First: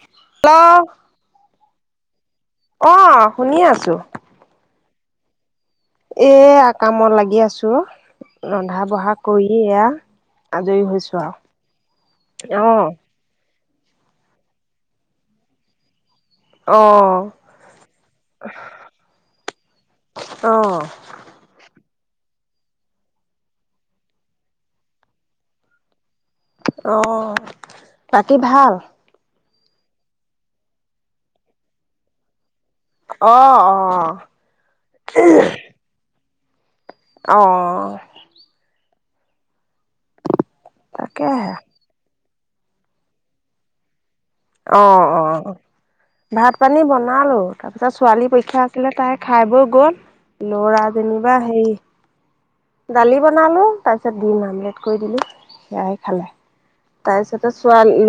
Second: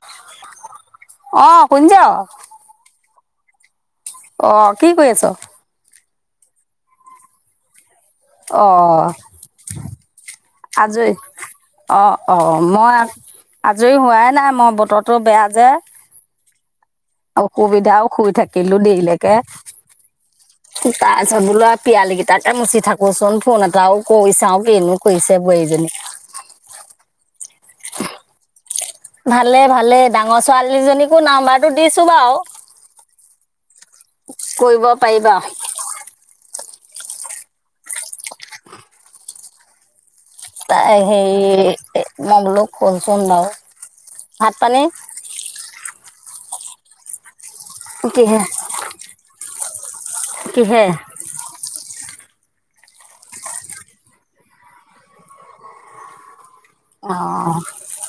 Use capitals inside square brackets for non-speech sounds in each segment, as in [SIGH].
Hello শুনিচ অ শুনি আছো। আহ কি কৰি আছ । এ কামত লাগি আছো অ ৰন্ধা বঢ়া কৰি এয়া আজৰি হৈছো। আৰু অ অ মই আজৰি হোৱাই নাই মই বতৰটো বেয়া যে। অ অসুবিধাও শুই থাকিলো দেৰিলেকে অ তাৰপিছত বোলো। পিয়ালি কেইটাকে মুচি থাকোচোন ফোন এটা আৰু কৈ চাও কনো কৰিছে বজনী । অ বাকী ভাল ভালে ভালে ডাঙৰ ছোৱালীজনীকো নাম্বাৰটো দিছো বাৰু অ অ কৰিব পাৰিবা । অঁ ত হে তাকেহে মই বলক শনচোন নও অ অ ভাত পানী বনালো তাৰপিছত ছোৱালী কিহে পৰীক্ষা আছিলে তাই খাই বৈ গ'ল কিহে লৰা যেনিবা হে দালি বনালো তাৰ পিছত ডিম আমলেট কৰি দিলো সেয়াহাই খালে অ তাৰপিছতে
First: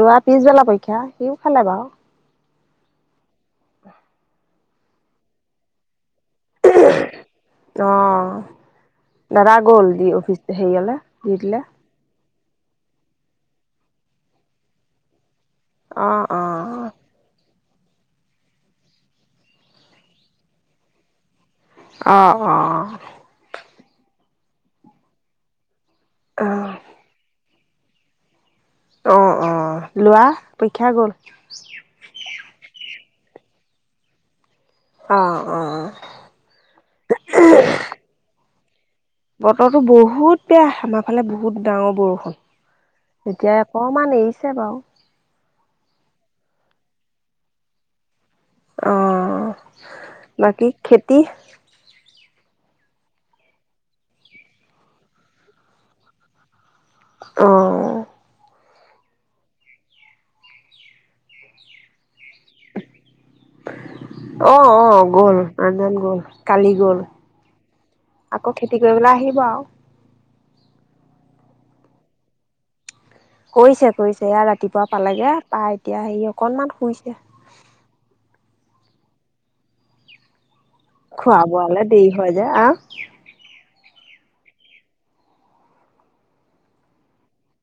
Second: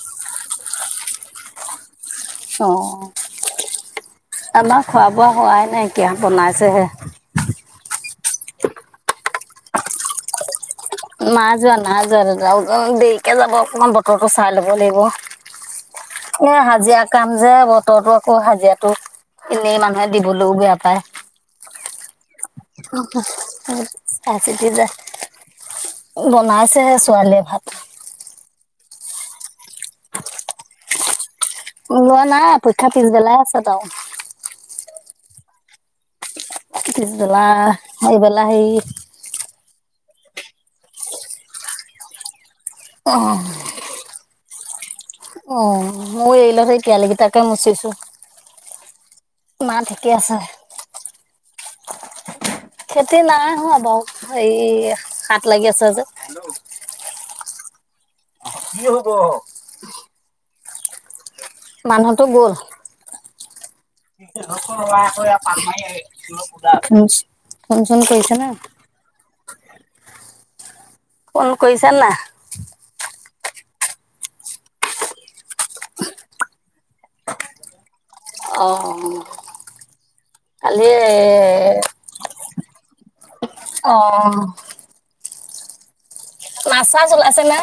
লোৱা পিছবেলা পৰীক্ষা সিও খালে বাৰু- অ আমাৰ খোৱা বোৱা হোৱাই নাই। ক বনাই চহে অ দাদা গ'ল দি অফিচ হ হেৰিয়লে। না যোৱা না যোৱা দেৰিকে যাব অকমান বতৰটো চাই ল'ব লাগিব অ', এ অ', হাজিৰা কাম যে ব বতো আকৌ হাজিৰাটো এনেই মানুহে দিবলৈও বেয়া পায় । অ', অ', চাইচিতি দে অ', বনাইছেহে ছোৱালীয়ে ভাত, অ অ লোৱা পৰীক্ষা গ'ল, লোৱা নাই অপেক্ষা পিছবেলাই আছে তাও আহ অ অ, পিছবেলা সেইবেলা সেই বতৰটো বহুত বেয়া আমাৰ ফালে বহুত ডাঙৰ বৰষুণ অ এতিয়া অকমান এৰিছে বাৰু অ মই এৰি ল সেই পিয়ালী কিটাকে মুচিছো অ মা ঠিকে আছে। বাকী খেতি খেতি নাই হোৱা বাৰু এই হাট লাগি আছে যে। অ কি হ'ব মানুহটো গ'ল অ', অ', গ'ল মানুহজন গ'ল কালি [UNINTELLIGIBLE] গ'ল ফোন চোন কৰিছে নে আকৌ খেতি কৰিবলৈ আহিব আৰু ফোন কৰিছা না কৰিছে কৰিছে এয়া ৰাতিপুৱা পালেগে পাই এতিয়া সেই অকনমান শুইছে অঁ কালি খোৱা এএ বোৱালে দেৰি হয় যে আহ অ অ মাছ চাছ ওলাইছে নে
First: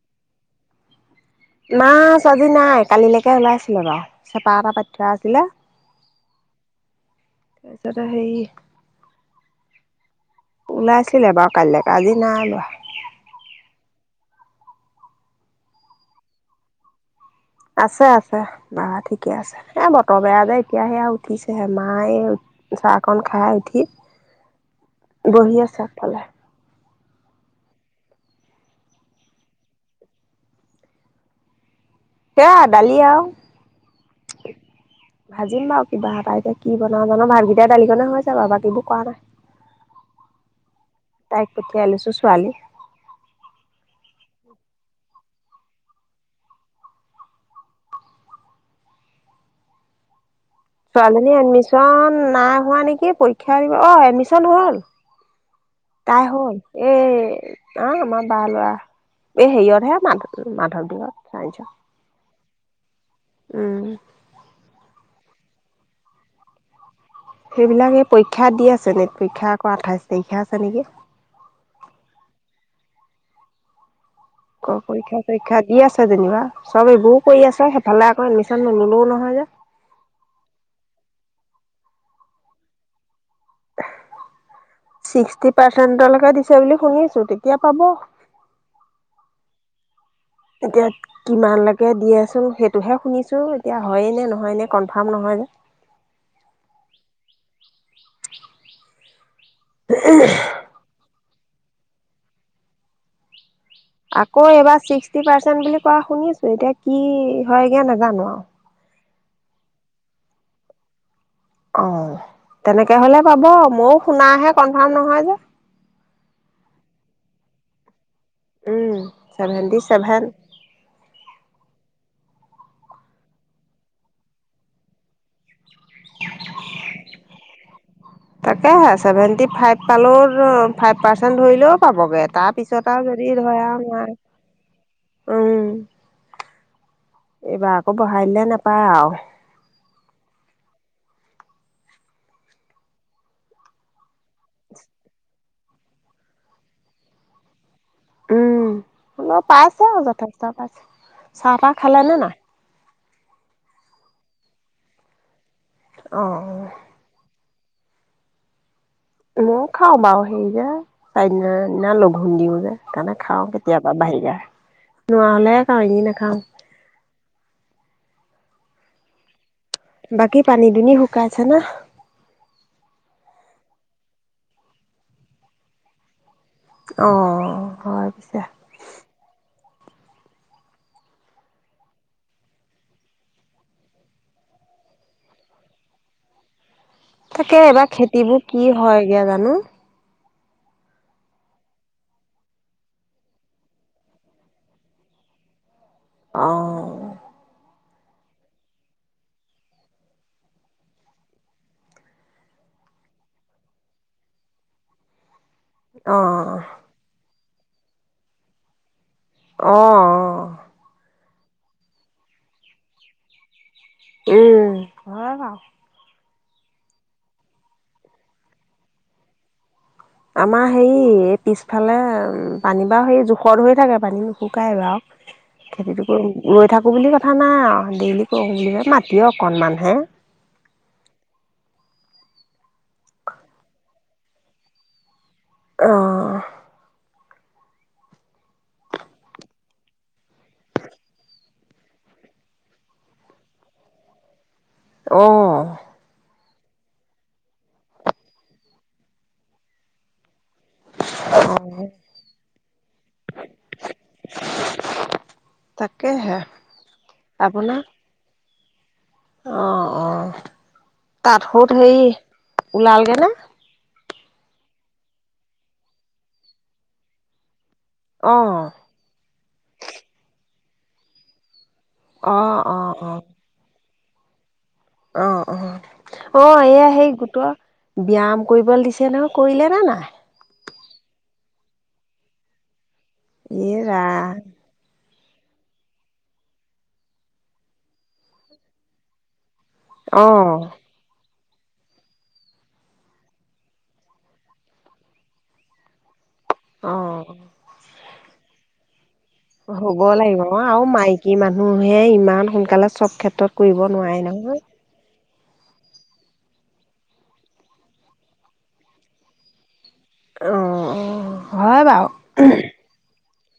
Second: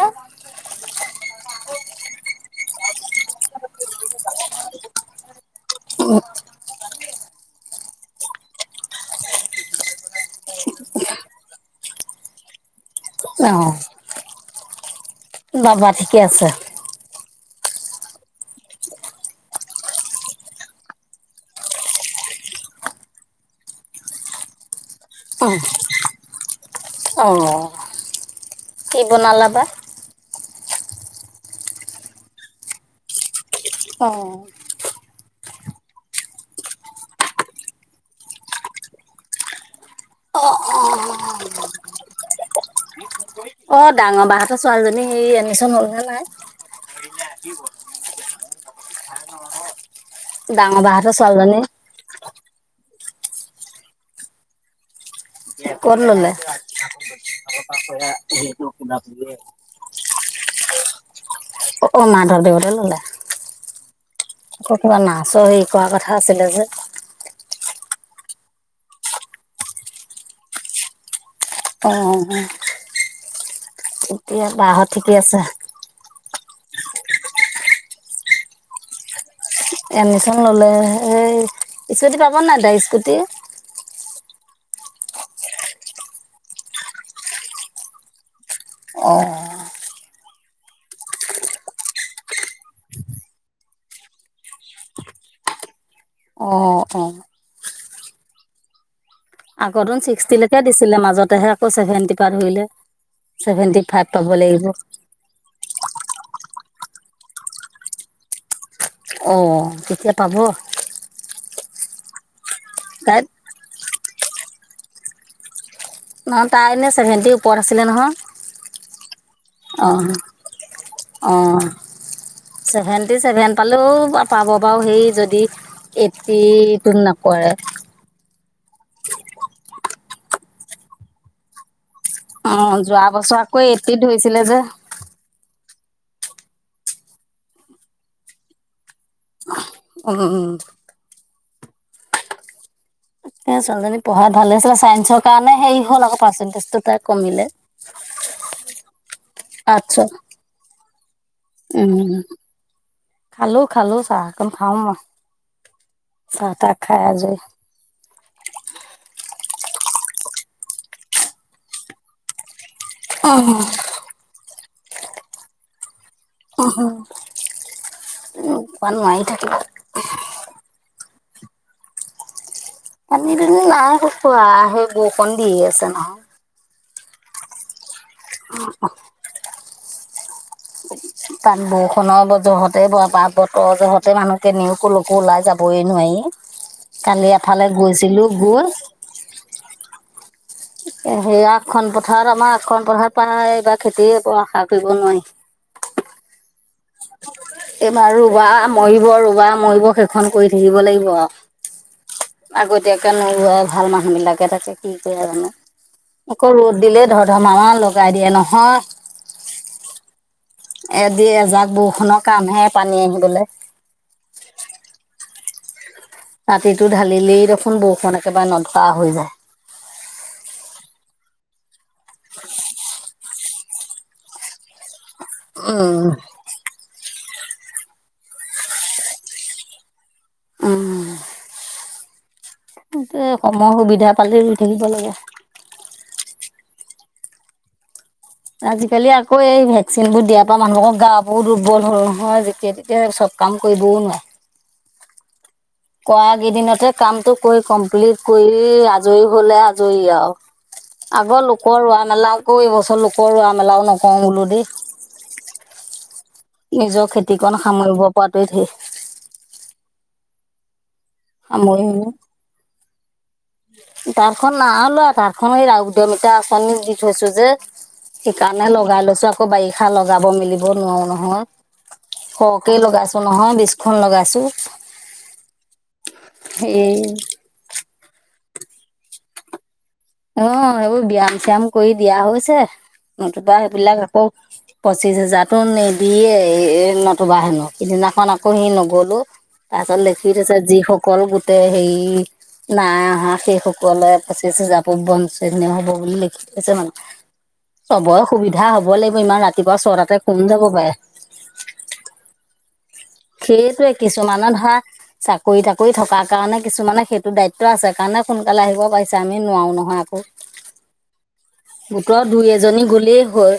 মাছ আজি নাই কালিলেকে ওলাইছিলে বাৱ, চেপা এটা পাতি থোৱা আছিলে, অ তাৰপিছতে সেই ওলাইছিলে বাৰু কাইলেকে আজি নাই ওলুৱা। অহ বাবা ঠিকে আছে আছে আছে বা ঠিকে আছে এ বতৰ বেয়া যে এতিয়া সে আৱ উঠিছেহে, মায় চাহকণ খাই উঠি [UNINTELLIGIBLE] বহি আছে আগফালে অঁ কি বনালা বা? সেয়া দালি আৱ অঁ ভাজিম বাৱ কিবা এটা এতিয়া কি বনাওঁ জানো, ভাজিটোৱে দালিখনে হৈ যাব বাকিবোৰ কৰা নাই অ তাইক পঠিয়াই লৈছো ছোৱালী অহ অ ডাঙৰ বা হঁতৰ ছোৱালীজনী হেৰি এডমিচন ললে নে নাই ডাঙৰ বাহঁতৰ ছোৱালীজনী এডমিচন নাই হোৱা নেকি পৰীক্ষা দিব, অ এডমিচন হ'ল। ক'ত তাই ল'লে? হ'ল, এই আহ আমাৰ বা ল'ৰা এই হেৰিয়তহে মাধ মাধৱদেৱৰ ছাইন্সত অ অ মাধৱ দেৱতে ললে উম কতোৱা নাছৰ হেৰী কোৱা কথা আছিলে যে সেইবিলাক এই পৰীক্ষাত দি আছে, নেত পৰীক্ষা আকৌ আঠাইছ তাৰিখে আছে নেকি অ এতিয়া অ বাহঁত ঠিকে পৰীক্ষা আছে? চৰীক্ষা দি আছে যেনিবা চব এইবোৰো কৰি আছে, সেইফালে আকৌ এডমিচন নললো নহয় যে এডমিচন ললেহে, স্কুটি পাব নাই দাই স্কুটি ছিক্সটি পাৰ্চেন্টলেকে দিছে বুলি শুনি আছো, তেতিয়া পাব অ এতিয়া কিমান লেকে দি আছোং, সেইটোহে শুনিছোঁ এতিয়া হয়ে নে নহয় নে কনফাৰ্ম নহয় হে অঁ অ আগতোন ছিক্সটিলেকে দিছিলে মাজতেহে আকৌ চেভেন্টি পা ধৰিলে । আকৌ এবাৰ ছিক্সটি পাৰ্চেন্ট বুলি কোৱা শুনি এতিয়া কি হয়গে নেজানো আৱ অঁ তেতিয়া পাব অ তেনেকে হলে তাইত পাব ময়ও শুনাহে কনফাৰ্ম নহয় যে। নহয় তাই এনে চছেভেনটি ওপৰত আছিলে নহয় । উম ছেভেন্টি ছেভেন অহ অহ । ভেনটি চেভেন পালেও পাব বাৰু সেই যদি। এটতো নকৰে । তাকে চছেভেন্টি ফাইভ পালৰ ফাইভ পাৰ্চেন্ট ধৰিলও। পাবগে তাৰ অঁ পিছত আৰু যোৱা যদি বছৰ আকৌ ধৰা এইট্টিত ধৰিছিলে যে নোৱাৰ উম। এইবাৰ আকৌ বহাইলে নোপায় আও। উম উম । এ ছোৱালীজনী পঢ়াই ভালে আছিলে চাইন্ঞ্চৰ কাৰণে হেৰি হ'ল আ পাৰ্চেন্টেজটো তাই কমিলে । উম অল পাইছে আচ্ছা আৰু যথেষ্ট পাইছে। চাহপাহ উম খালানে নাই? খালো খালো চাহকান খাওঁ ম অ চাহ তাক খাই আজ ই। মই খাওঁ বাৰু হেৰি যে চাৰিদি দিনা লঘোণ দিও যে। সেইকাৰণে খাওঁ কেতিয়াবা বাহিৰা নোৱা হলে খাওঁ এনে নাখাওঁ। উ উ মমানায়ে থাকিব। কাইছ না । পানী নাই ক ক সেই বৰকণ দি আছে নহয় । অ হয় । অঁ । [UNINTELLIGIBLE] তাত বৰষুণৰ জহতে বা বতৰৰ জহতে মানুহ কেনেও কো লকো ওলাই যাবই নোৱাৰি। কালি তাকে এফালে এইবাৰ গৈছিলো খেতিবোৰ কি গল। হয়গে জানো সে আগখন পথাৰত আমাৰ আগখন পথাৰত প এইবাৰ খেতি আশা কৰিব নোৱাৰি । [UNINTELLIGIBLE] অঁ । এইবাৰ ৰুবা মৰিব ৰুবা মৰিব সেইখন কৰি থাকিব লাগিব আৰু। আগতীয়াকে নলাই ভাল মানুহ বিলাকে তাকে কি কৰে জানো। আকৌ অ', ৰ'দ দিলে ধৰ ধমাহ লগাই দিয়ে নহয় । অ', এদি এজাক বৰষুণৰ কামহে পানী আহিবলৈ। উম হয় বাও। ৰাতিটো ঢালিলেই দেখোন বৰষুণ একেবাৰে নথৰা হৈ যায়। আমাৰ হেৰি পিছফালে উ পানী বাাৰু সেই জোখত ধৰি থাকে পানী নুশুকাই বাৰু। উম খেতিটো ৰৈ থাকো বুলি কয় । পথাা নাই ডেইলি কৰ মাতি অ অকনমান হে। উম। এ কয় সুবিধা পালে ৰুই থাকিব লাগে। অহ । আজিকালি আকৌ এই ভেকচিন বোৰ দিয়াৰ পৰা মানুহকৰ গা প দুৰ্বল হল নহয় যেতিয়া তেতিয়া চব। কাম কৰিবওন । অ। কৰা কেইদিনতহে কামটো কৰি কমপ্লিট কৰি আজৰি হলে আজৰি আৰু--। আগৰ লোকৰ অ', ৰোৱা মেলা আকৌ এইবছৰ লোকৰ ৰোৱা মেলাও নকওঁ বোলো দেই। তাকেহে নিজৰ খেতিকণ আপোনাৰ সামৰিব পৰাটোৱে থিক। তাত স'ত হেৰি ওলালগে নে? তাত খনন না'ওলোৱা তাতখন ৰা উদমীকা আঁচনিত দি থৈছো যে। সেইকাৰণে অ', লগাই লৈছো আকৌ বাৰিষা লগাব মেলিব নোৱাৰো নহয়। অ', সকে অ', লগাইছো অ', নহয় বিস্খন লগাইছো। অ অ অহ এইয়া সেই এই গোটোৱা। ব্যায়াম কৰিবলৈ দিছে নহয় কৰিলে ন নাই? অ সেইবোৰ ব্যয়াম চয়াম কৰি দিয়া হৈছে, নতুবা এ সেইবিলাক আকৌ ৰাম পই- পঁচিছ হেজাৰতো নিদিয়ে নতুবা হেনো সিদিনাখন আকৌ সি নগলো। তাৰপিছত লেখি অ'। থৈছে যিসকল গোট- হেৰি নাই অহা সেইসকলে পঁচিছহাজাটো ব বাঞ্চনীয় হ'ব বুলি লিখ- হৈছে মানে, অ চবৰ সুবিধা হব লাগি- হ'ব লাগিব আও মাইকী মানুহহে ইমান সোনকালে চব ক্ষেত্ৰত কৰিব সেইটোৱে নোৱাৰে কিছুমানে নহয়, ধৰা চাকৰি তাকৰি থকাৰ কাৰণে কিছুমানে সেইটো দায়িত্ব আছে কাৰণে সোনকালে আহিব পাৰিছে আমি নোৱাৰো নহয়। অ অ হয় কওঁ বাৰু গোটৰ দুই এজনী গ'লেই হয়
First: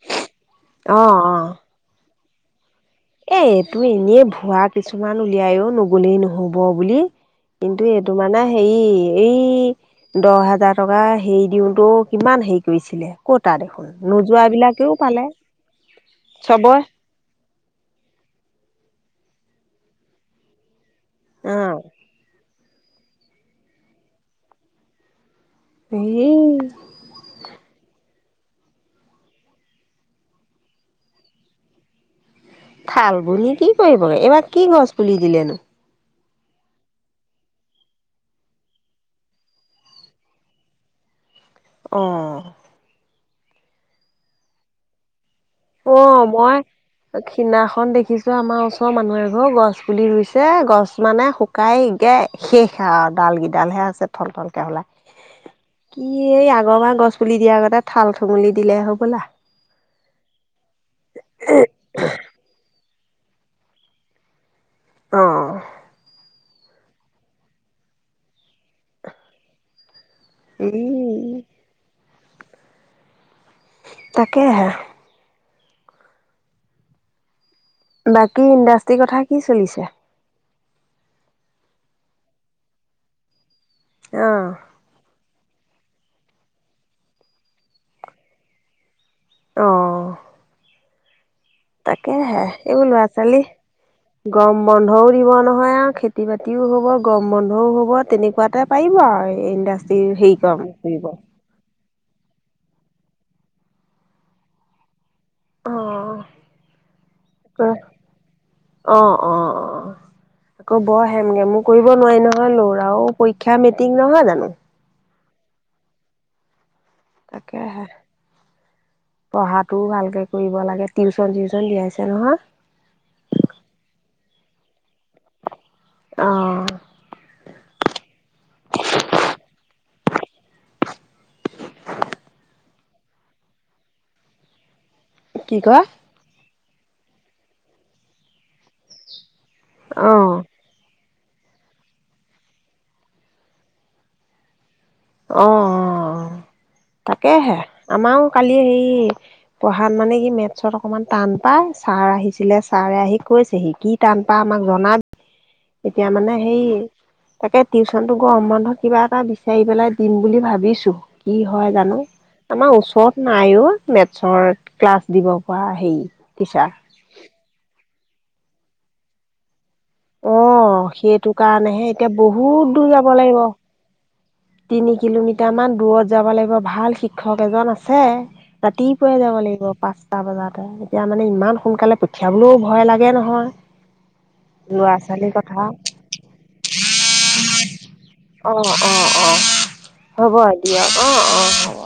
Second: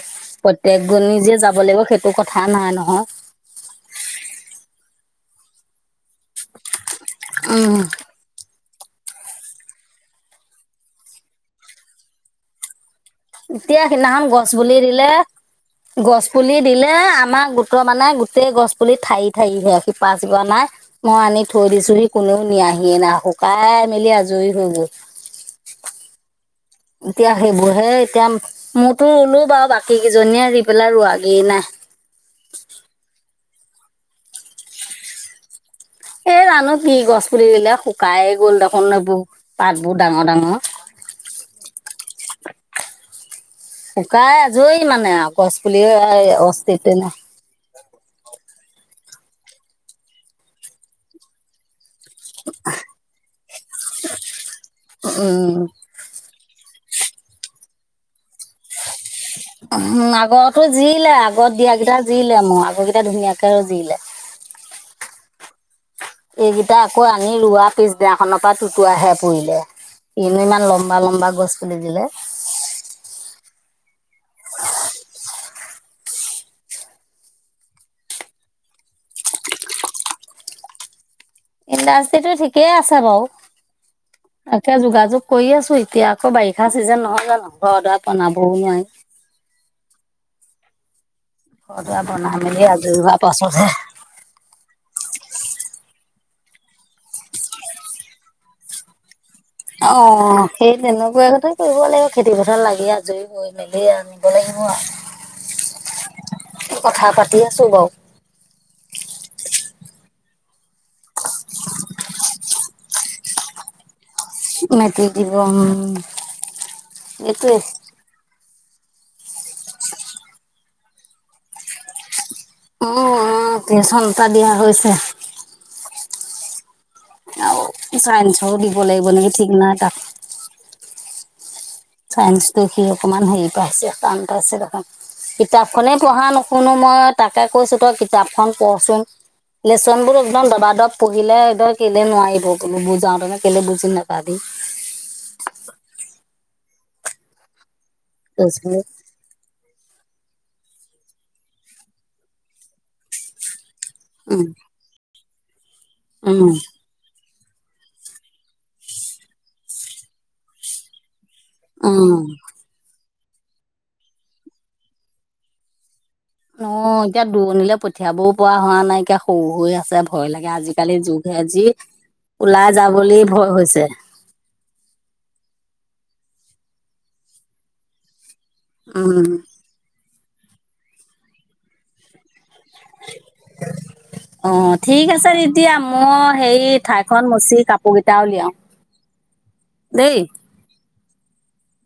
অ প্ৰত্য়েকজনী অ যে যাব লাগিব সেইটো কথা থা নাই ন এ এইটো এনেই ভুৱা কিছুমান উলিয়াই অ নোব গ'লেই নহ'ব বুলি উম কিন্তু এইটো মানে হেৰি এই দহ হাজাৰ টকা হেৰি দিওতো কিমান হেৰি কৰিছিলে। কতা এতিয়া দেখোন সিদিনাখন নোযোৱা গছ পুলি বিলাকেও দিলে পালে গছ পুলি চবৰে দিলে আমাক গো- মানে গোটেই গছ পুলি ঠাই ঠাই হৈ আছে শিপা চিপা নাই। মই আনি অ থৈ দিছোহি কোনেও নিয়াহিয়ে নাই শুকাই মেলি আজৰি হৈ গ'ল। এই এতিয়া সেইবোৰ হে এতিয়া, মইতো ৰুলো বাৰু বাকী কেইজনীয়ে ৰি পেলাই ৰোৱাগেই নাই। থাল বুলি কি কৰিবগে এইবাৰ কি গছ পুলি দিলেনো? এ জানো কি গছ পুলি দিলে শুকাই গ'ল দেখোন এইবোৰ পাতবোৰ ডাঙ ডাঙ। [INAUDIBLE] অহ শুকাই আজৰি মানে আও অ মই খীনাখনন দেখিছো আমাৰ ওচ- ৰ মানুহ এঘৰ গছ পুলি ৰুইছে গছ মানে শুকাই। এতিয়া শেষ আৰু ডাল গিডাল হে আছে থলথলকে হলাই, উম কি এই আগৰবাৰ গছ পুলি দিয়াৰগতে থাল ওম আগৰতো জিলে আগত দিয়াকেইটা জিলে মো আগৰ কিটা ধুনীয়াকে জিলে। অ তাই আকৌ আনি ৰোৱা পিছদিনাখনৰ পৰা টোতোৱাহে পৰিলে। কিনো ইমান ই লম্বা লম্বা গছ পুলি দিলে। তাকে হে বাকী ইণ্ডাষ্ট্ৰীৰ কথা কি চলিছে? ইণ্ডাষ্ট্ৰিটো ঠিকেই আছে বাৰু অ', একে যোগাযোগ কৰি আছো। এতিয়া আকৌ বাৰিষা চিজন নহয় জানো ঘৰ দুৱা বনাবও নোৱাই। অ ঘৰ দুৱাৰ তাকে বনাই হে মেলি এইবোৰ আজৰি লৰা হোৱাৰ ছোৱালী পাছতহে গৰম বন্ধও দিব নহয় আও। খেতি বাতিও হ'ব, গৰম বন্ধও হ'ব তেনেকুৱাতে পাৰিব আৰু অ ইণ্ডাষ্ট্ৰি হেৰি কাম সেই কৰিব তেনেকুৱা কথাই কৰিব লাগিব খেতি পথাৰ লাগি আজুৰি হৈ মেলি আনিব লাগিব আও। কথা পাতি আছো বাও। আহ অ অ আকৌ বৰ হেমগেমো কৰিব নোৱাৰি নহয় লৰাও পৰীক্ষা মেৰ্টিক নহয় জান- মেৰ্টিক দিব উম এইটোৱে তাকে হে পঢ়াটোও ভালকে কৰিব লাগে টিউচন চিউচন দিয়াইছে নহয়। উম টিউচন এটা দিয়া হৈছে। আহ আৰু চাইন্সো দিব লাগিব নেকি ঠিক নাই তাক। চাইন্সটো সি অকমান হেৰি পাইছে টান পাইছে দেখোন কি কয় ।কিতাপখনেই পঢ়া ন শুনো মই তাকে কৈছোঁ তই কিতাপখন কচোন, লেচনবোৰ অ', একদম দবাদব পঢ়িলে ধৰ কেলে নোৱাৰিব বোলো বুজাওতেনো কেলে বুজি নাপাবি। অ অ, তাকেহে আমাৰো কালি কৈছিলো হেই পঢ়া ভান মানে কি মেথছত অকণমান টান পায়, ছাৰ আহিছিলে ছাৰে আহি কৈছেহি কি টান পা উম আমাক জনা এতিয়া মানে উম সেই তাকে টিউচনটো গৰম বন্ধ কিবা এটা বিচাৰি পেলাই দিম বুলি ভাবিছোঁ। কি হয় জানো উম ।আমাৰ ওচৰত নায়ো মেথছৰ ক্লাছ দিব পৰা হেৰি। টিচাৰ। অ এতিয়া দূৰণিলে পঠিয়াবও পৰা হোৱা নাই, এতিয়া সৰু হৈ আ ছে ভয় লাগে অ' আজিকালি সেইটো যুগে যি, কাৰণেহে এতিয়া বহুত ওলাই দূৰ যা যাব বুলি লাগিব। ভয় হৈছে। তিনি কিলোমিটাৰ মান দূৰত যাব লাগিব ভাল শিক্ষক এজন আছে, ৰাতিপুৱাই উম, যাব লাগিব পাচ এটা বজাতে, এতিয়া মানে ইমান সোনকালে পঠিয়াবলৈও ভয় লাগে নহয়। অ ল'ৰা ঠিক আছে ছোৱালীৰ কথা তেতিয়া মই সেই ঠাইখন মচি কাপোৰ কেইটা উলিয়াও। অ' অ' অ' দেই। হ'ব দিয়া অ অ হ'ব।